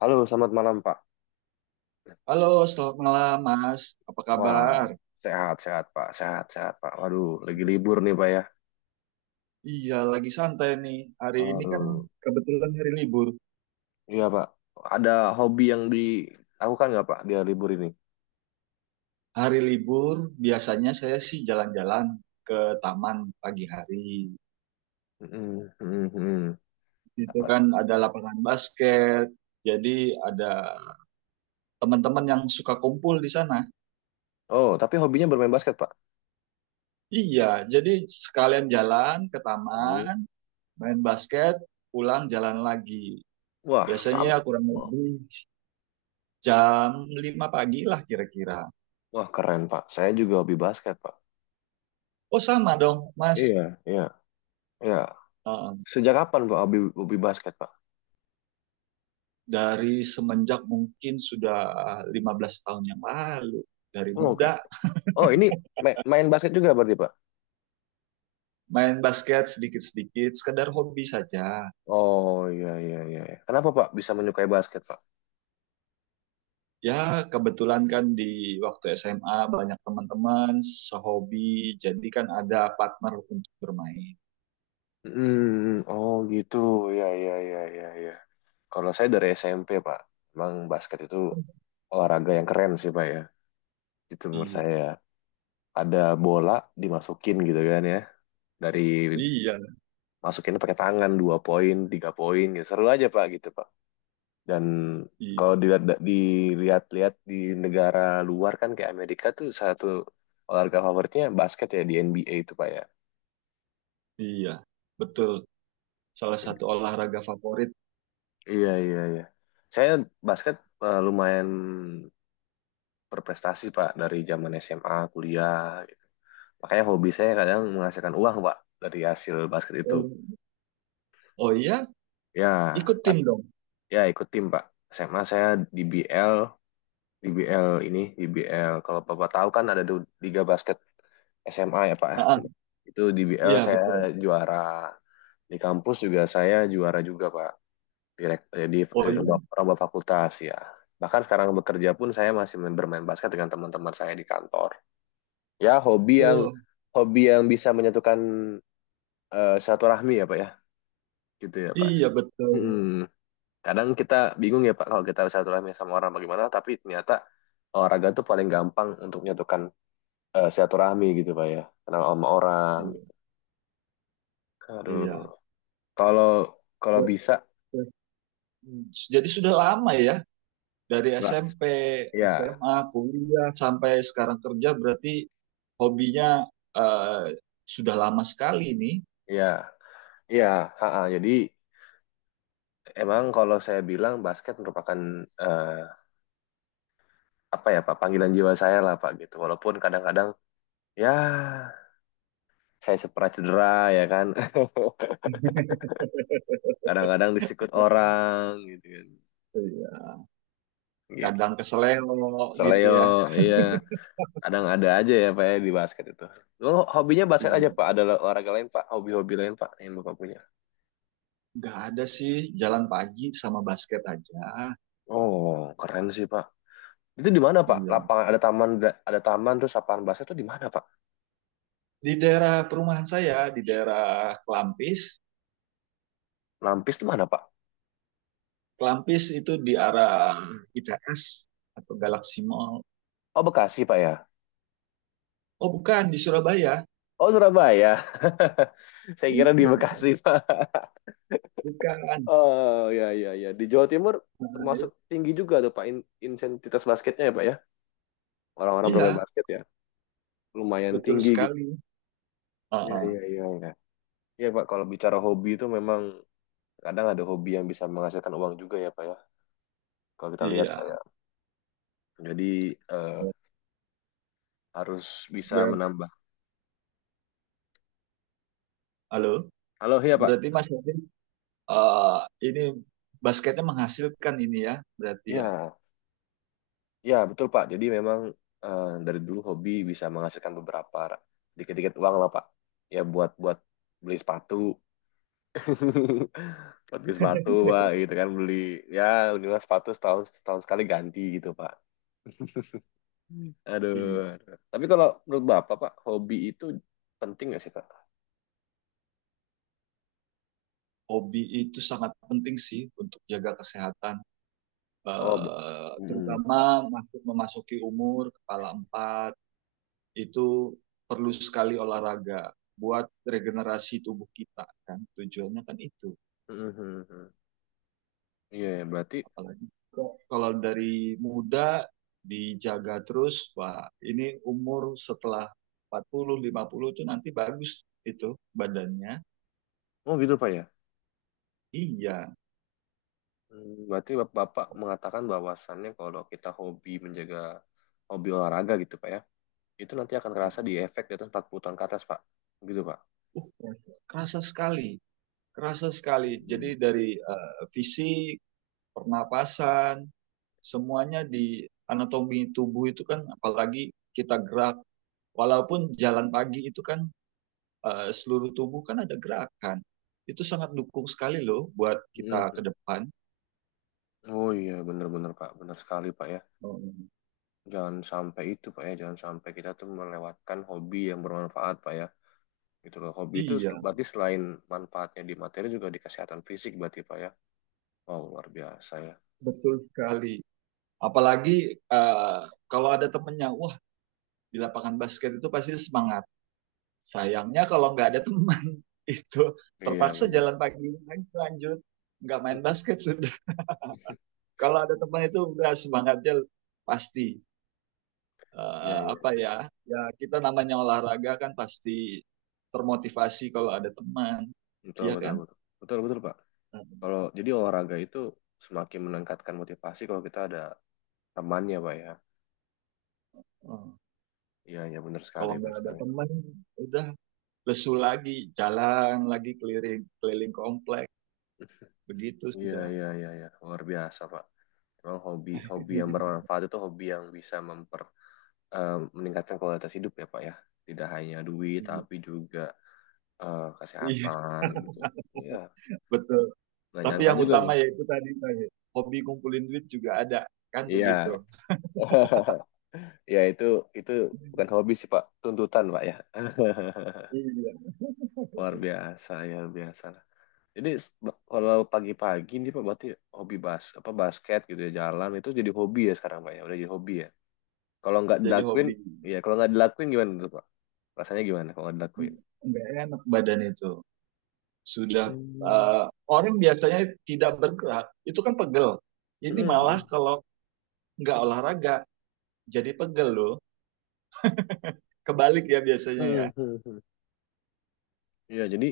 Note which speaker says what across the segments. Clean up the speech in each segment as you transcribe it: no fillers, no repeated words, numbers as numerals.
Speaker 1: Halo, selamat malam Pak.
Speaker 2: Halo, selamat malam Mas. Apa
Speaker 1: Wah,
Speaker 2: kabar?
Speaker 1: sehat-sehat Pak, sehat-sehat Pak. Waduh, lagi
Speaker 2: Iya,
Speaker 1: libur nih Pak ya.
Speaker 2: iya, lagi santai nih. Hari ini kan
Speaker 1: Waduh,
Speaker 2: kebetulan hari libur.
Speaker 1: iya Pak. Ada hobi yang dilakukan nggak Pak dia libur ini?
Speaker 2: Hari libur biasanya saya sih jalan-jalan ke taman pagi hari.
Speaker 1: Mm-mm, mm-mm, mm-mm.
Speaker 2: Itu
Speaker 1: Apa?
Speaker 2: kan ada lapangan basket. Jadi ada teman-teman yang suka kumpul di sana.
Speaker 1: Oh, tapi hobinya bermain basket Pak.
Speaker 2: Iya, jadi sekalian jalan ke
Speaker 1: Mm.
Speaker 2: taman, main basket, pulang jalan lagi.
Speaker 1: Wah,
Speaker 2: Biasanya
Speaker 1: sama.
Speaker 2: kurang lebih jam 5 pagi lah kira-kira.
Speaker 1: Wah, keren Pak. Saya juga hobi basket Pak.
Speaker 2: Oh sama dong, Mas.
Speaker 1: Iya, iya, iya.
Speaker 2: Uh,
Speaker 1: Sejak kapan Pak hobi basket Pak?
Speaker 2: dari semenjak mungkin sudah 15 tahun yang lalu, dari
Speaker 1: Oh, oke.
Speaker 2: muda
Speaker 1: Oh, ini main basket juga berarti Pak?
Speaker 2: main basket sedikit-sedikit, sekedar hobi saja.
Speaker 1: Oh, iya, iya, iya. Kenapa Pak bisa menyukai basket Pak?
Speaker 2: Ya, kebetulan kan di waktu SMA banyak teman-teman sehobi, jadi kan ada partner untuk bermain.
Speaker 1: Hmm, oh gitu, ya ya ya ya ya. Kalau saya dari SMP Pak, emang basket itu olahraga yang keren sih Pak ya. Itu menurut
Speaker 2: Iya,
Speaker 1: saya ada bola dimasukin gitu kan ya, dari
Speaker 2: iya,
Speaker 1: masukin pakai tangan 2 poin, 3 poin, gitu. Seru aja Pak gitu Pak. Dan
Speaker 2: iya,
Speaker 1: kalau dilihat-lihat di negara luar kan kayak Amerika tuh satu olahraga favoritnya basket ya di NBA itu Pak ya.
Speaker 2: iya, betul. Salah satu olahraga favorit.
Speaker 1: Iya iya iya. Saya basket lumayan berprestasi Pak dari zaman SMA, kuliah, gitu. Makanya hobi saya kadang menghasilkan uang Pak dari hasil basket itu.
Speaker 2: Oh, oh iya,
Speaker 1: Ya,
Speaker 2: ikut
Speaker 1: Pak,
Speaker 2: tim dong.
Speaker 1: ya ikut tim Pak. SMA saya di BL, di BL ini, di BL. Kalau Bapak tahu kan ada Liga Basket SMA ya Pak.
Speaker 2: Ah, ah,
Speaker 1: Itu di BL
Speaker 2: iya
Speaker 1: saya
Speaker 2: betul.
Speaker 1: juara. Di kampus juga saya juara juga Pak. Direkt, jadi
Speaker 2: Oh
Speaker 1: jadi
Speaker 2: iya,
Speaker 1: lomba, lomba fakultas ya. Bahkan sekarang bekerja pun saya masih bermain basket dengan teman-teman saya di kantor. Ya hobi yang
Speaker 2: oh
Speaker 1: hobi yang bisa menyatukan, silaturahmi ya Pak ya, gitu ya Pak.
Speaker 2: iya betul.
Speaker 1: Mm-mm. Kadang kita bingung ya Pak kalau kita silaturahmi sama orang bagaimana, tapi ternyata olahraga tuh paling gampang untuk menyatukan, silaturahmi gitu Pak ya, kenal sama orang.
Speaker 2: Iya,
Speaker 1: Aduh,
Speaker 2: iya.
Speaker 1: kalau kalau
Speaker 2: Be-
Speaker 1: bisa
Speaker 2: be- Jadi sudah lama ya dari
Speaker 1: Pak,
Speaker 2: SMP,
Speaker 1: ya
Speaker 2: SMA, kuliah sampai sekarang kerja berarti hobinya eh, sudah lama sekali nih.
Speaker 1: ya ya, ha, ha. Jadi emang kalau saya bilang basket merupakan, eh, apa ya Pak, panggilan jiwa saya lah Pak gitu, walaupun kadang-kadang ya saya pernah cedera ya kan. Kadang-kadang disikut orang gitu kan,
Speaker 2: Iya.
Speaker 1: gitu
Speaker 2: Kadang keseleo gitu
Speaker 1: seleo.
Speaker 2: ya.
Speaker 1: Iya, kadang ada aja ya Pak ya di basket itu. Lo, hobinya basket aja
Speaker 2: Iya.
Speaker 1: Pak? Ada olahraga lain Pak, hobi-hobi lain Pak yang Bapak punya?
Speaker 2: Nggak ada sih jalan pagi sama basket aja.
Speaker 1: Oh, keren sih Pak. Itu di mana Pak
Speaker 2: Iya.
Speaker 1: lapangan ada taman, ada taman terus lapangan basket itu di mana Pak?
Speaker 2: Di daerah perumahan saya, di daerah Klampis.
Speaker 1: Lampis itu mana Pak?
Speaker 2: Klampis itu di arah ITS atau Galaxy Mall.
Speaker 1: Oh, Bekasi Pak ya?
Speaker 2: Oh bukan, di Surabaya.
Speaker 1: Oh, Surabaya. Saya kira di Bekasi Pak.
Speaker 2: Bukan.
Speaker 1: Oh ya ya ya, di Jawa Timur.
Speaker 2: Nah,
Speaker 1: Termasuk
Speaker 2: i-
Speaker 1: tinggi juga tuh Pak intensitas basketnya ya Pak ya, orang-orang bermain
Speaker 2: Iya,
Speaker 1: basket ya, lumayan
Speaker 2: betul
Speaker 1: tinggi gitu.
Speaker 2: sekali.
Speaker 1: Iya
Speaker 2: Heeh,
Speaker 1: iya iya iya. Iya, Pak, kalau bicara hobi itu memang kadang ada hobi yang bisa menghasilkan uang juga ya Pak ya, kalau kita lihat Pak
Speaker 2: iya.
Speaker 1: ya. Jadi, eh, harus bisa
Speaker 2: Berarti,
Speaker 1: menambah.
Speaker 2: halo.
Speaker 1: Halo, iya Pak.
Speaker 2: Berarti Mas Yasin, eh, ini basketnya menghasilkan ini ya, berarti
Speaker 1: Iya
Speaker 2: ya.
Speaker 1: iya, betul Pak. Jadi memang, dari dulu hobi bisa menghasilkan beberapa dikit-dikit uang lah Pak, ya buat buat beli sepatu. Buat beli sepatu Pak, gitu kan. Beli, ya minimal sepatu setahun, setahun sekali ganti gitu Pak. Hmm. Aduh,
Speaker 2: Iya.
Speaker 1: aduh. Tapi kalau menurut Bapak, Pak, hobi itu penting nggak sih, Pak?
Speaker 2: Hobi itu sangat penting sih untuk jaga kesehatan.
Speaker 1: Oh,
Speaker 2: Eh,
Speaker 1: mm-mm.
Speaker 2: terutama masuk memasuki umur kepala empat itu perlu sekali olahraga buat regenerasi tubuh kita kan. Tujuannya kan itu.
Speaker 1: Mm-mm. Iya, ya, berarti,
Speaker 2: Apalagi kok kalau dari muda dijaga terus, Pak. Ini umur setelah empat puluh lima puluh itu nanti bagus itu badannya.
Speaker 1: oh gitu, Pak ya.
Speaker 2: Iya.
Speaker 1: Hmm, berarti Bapak mengatakan bahwasannya kalau kita hobi menjaga hobi olahraga gitu, Pak ya, itu nanti akan kerasa
Speaker 2: Uh-uh.
Speaker 1: di efek di atas 40 tahun ke atas, Pak. Gitu, Pak.
Speaker 2: uh Kerasa sekali, kerasa sekali. Jadi
Speaker 1: Mm-mm.
Speaker 2: dari fisik, pernapasan, semuanya di anatomi tubuh itu kan apalagi kita gerak walaupun jalan pagi itu kan seluruh tubuh kan ada gerakan. Itu sangat dukung sekali loh buat kita ke
Speaker 1: Mm-mm.
Speaker 2: depan.
Speaker 1: Oh iya, benar-benar, Pak. Benar sekali, Pak ya.
Speaker 2: Oh,
Speaker 1: Jangan sampai itu, Pak ya. Jangan sampai kita tuh melewatkan hobi yang bermanfaat, Pak ya, gitu loh. Hobi itu
Speaker 2: iya,
Speaker 1: berarti selain manfaatnya di materi juga di kesehatan fisik berarti Pak ya. Wow, luar biasa ya.
Speaker 2: betul sekali. Apalagi eh, kalau ada temennya, wah, di lapangan basket itu pasti semangat. Sayangnya kalau nggak ada teman, itu
Speaker 1: Iya,
Speaker 2: terpaksa
Speaker 1: benar.
Speaker 2: jalan pagi lagi lanjut, nggak main basket sudah. Kalau ada teman itu udah semangatnya pasti.
Speaker 1: Iya,
Speaker 2: Eh, apa
Speaker 1: iya.
Speaker 2: ya, ya kita namanya olahraga kan pasti termotivasi kalau ada teman,
Speaker 1: Betul,
Speaker 2: iya
Speaker 1: betul,
Speaker 2: kan?
Speaker 1: betul. Betul, betul, Pak.
Speaker 2: Eh,
Speaker 1: Kalau jadi olahraga itu semakin meningkatkan motivasi kalau kita ada temannya, Pak ya.
Speaker 2: eh,
Speaker 1: Iya, iya, benar sekali,
Speaker 2: Kalau
Speaker 1: benar
Speaker 2: nggak ada
Speaker 1: sekali.
Speaker 2: teman, udah lesu lagi, jalan lagi keliling keliling komplek, begitu
Speaker 1: Iya,
Speaker 2: sudah.
Speaker 1: iya, iya, iya. Luar biasa, Pak. Memang hobi, hobi yang bermanfaat itu hobi yang bisa eh, meningkatkan kualitas hidup ya, Pak ya. Tidak hanya duit, tapi juga, kesehatan gitu. Iya,
Speaker 2: Betul.
Speaker 1: gak
Speaker 2: Tapi
Speaker 1: nyangka
Speaker 2: yang
Speaker 1: juga
Speaker 2: utama
Speaker 1: nih.
Speaker 2: ya itu tadi tadi, hobi kumpulin duit juga ada, kan
Speaker 1: Iya.
Speaker 2: begitu.
Speaker 1: Ya itu bukan hobi sih Pak, tuntutan Pak ya.
Speaker 2: Iya.
Speaker 1: Luar biasa ya, luar biasa lah. Jadi kalau pagi-pagi nih Pak berarti hobi basket gitu ya, jalan itu jadi hobi ya sekarang Pak ya, udah jadi hobi ya. Kalau nggak
Speaker 2: Jadi
Speaker 1: dilakuin,
Speaker 2: hobi.
Speaker 1: kalau nggak dilakuin gimana tuh Pak? Rasanya gimana kalau nggak dilakuin?
Speaker 2: Enggak enak badan itu. Sudah
Speaker 1: Hmm.
Speaker 2: eh, orang biasanya tidak bergerak, itu kan pegel. Ini malah
Speaker 1: Hmm.
Speaker 2: kalau nggak olahraga jadi pegel loh. Kebalik ya biasanya ya.
Speaker 1: Hmm. Hmm. Hmm. Iya, jadi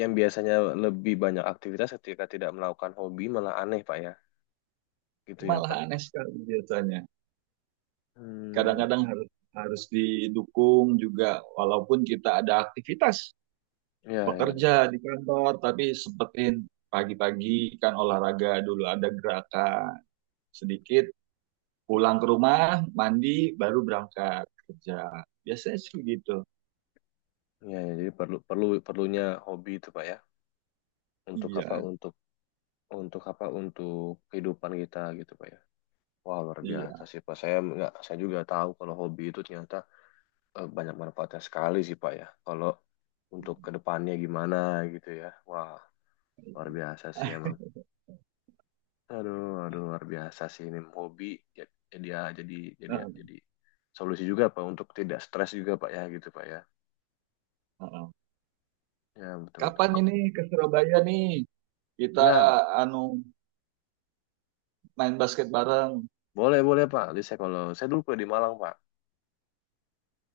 Speaker 1: yang biasanya lebih banyak aktivitas ketika tidak melakukan hobi malah aneh Pak ya. Gitu ya
Speaker 2: Malah
Speaker 1: Pak.
Speaker 2: aneh sekali biasanya.
Speaker 1: Hmm,
Speaker 2: Kadang-kadang harus, harus didukung juga walaupun kita ada aktivitas
Speaker 1: iya, ya,
Speaker 2: bekerja di kantor tapi sempetin pagi-pagi kan olahraga dulu ada gerakan sedikit, pulang ke rumah mandi baru berangkat kerja biasanya sih gitu.
Speaker 1: ya, ya, jadi perlu perlu perlunya hobi itu Pak ya. Untuk apa?
Speaker 2: Iya,
Speaker 1: Untuk apa? Untuk kehidupan kita gitu Pak ya. Wah, luar biasa
Speaker 2: iya.
Speaker 1: sih Pak. Saya nggak, saya juga tahu kalau hobi itu ternyata, banyak manfaatnya sekali sih Pak ya. Kalau untuk kedepannya gimana, gitu ya. Wah, luar biasa sih emang. Aduh, aduh, luar biasa sih ini hobi. Ya, jadi ya, jadi solusi juga Pak untuk tidak stres juga Pak ya, gitu Pak ya. Ya, betul betul
Speaker 2: Kapan
Speaker 1: kok.
Speaker 2: ini ke Surabaya nih kita
Speaker 1: Ya
Speaker 2: anu main basket bareng.
Speaker 1: boleh boleh Pak. Jadi saya kalau saya dulu kuliah di Malang Pak.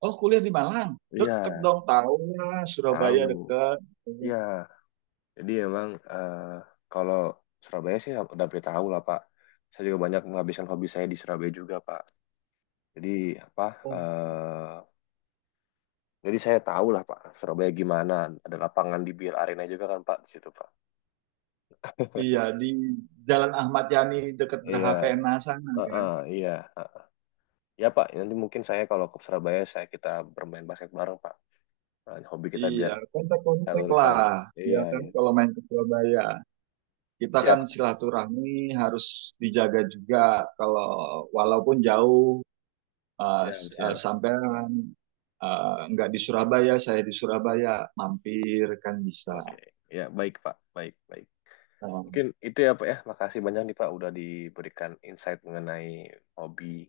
Speaker 2: Oh kuliah di Malang, deket
Speaker 1: Iya,
Speaker 2: dong, tahu lah Surabaya
Speaker 1: tahu.
Speaker 2: deket.
Speaker 1: Ya, jadi emang, kalau Surabaya sih udah pasti tahu lah Pak. Saya juga banyak menghabiskan hobi saya di Surabaya juga Pak. Jadi apa?
Speaker 2: Oh
Speaker 1: eh, jadi saya tahu lah Pak Surabaya gimana. Ada lapangan di bir Arena juga kan Pak di situ Pak.
Speaker 2: iya, di Jalan Ahmad Yani dekat
Speaker 1: Iya,
Speaker 2: Geraha PNA sana kan.
Speaker 1: heeh, iya. eh. Ya Pak, nanti mungkin saya kalau ke Surabaya, kita bermain basket bareng Pak. Nah, hobi kita
Speaker 2: Iya,
Speaker 1: biar
Speaker 2: kontak-kontak
Speaker 1: salurkan.
Speaker 2: lah. Ya
Speaker 1: Iya,
Speaker 2: kan
Speaker 1: iya.
Speaker 2: kalau main ke Surabaya. Kita kan
Speaker 1: Siap,
Speaker 2: silaturahmi harus dijaga juga kalau walaupun jauh,
Speaker 1: siap, siap.
Speaker 2: sampean nggak di Surabaya, saya di Surabaya mampir kan bisa.
Speaker 1: Oke, ya baik Pak, baik, baik.
Speaker 2: Eh,
Speaker 1: Mungkin itu ya Pak ya. Makasih banyak nih Pak udah diberikan insight mengenai hobi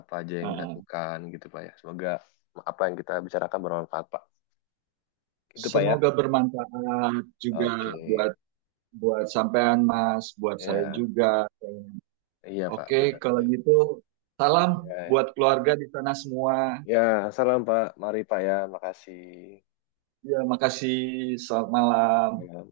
Speaker 1: apa aja yang
Speaker 2: eh,
Speaker 1: dilakukan gitu Pak ya. Semoga apa yang kita bicarakan bermanfaat Pak. Itu Pak ya.
Speaker 2: Semoga bermanfaat juga
Speaker 1: Oke.
Speaker 2: buat buat sampean Mas, buat saya
Speaker 1: Ya,
Speaker 2: juga.
Speaker 1: iya Pak,
Speaker 2: Oke,
Speaker 1: benar.
Speaker 2: kalau
Speaker 1: Ya.
Speaker 2: gitu salam
Speaker 1: Ya,
Speaker 2: buat keluarga di sana semua.
Speaker 1: ya, salam Pak. Mari Pak ya. Makasih.
Speaker 2: Ya, makasih. Selamat malam.
Speaker 1: Ya.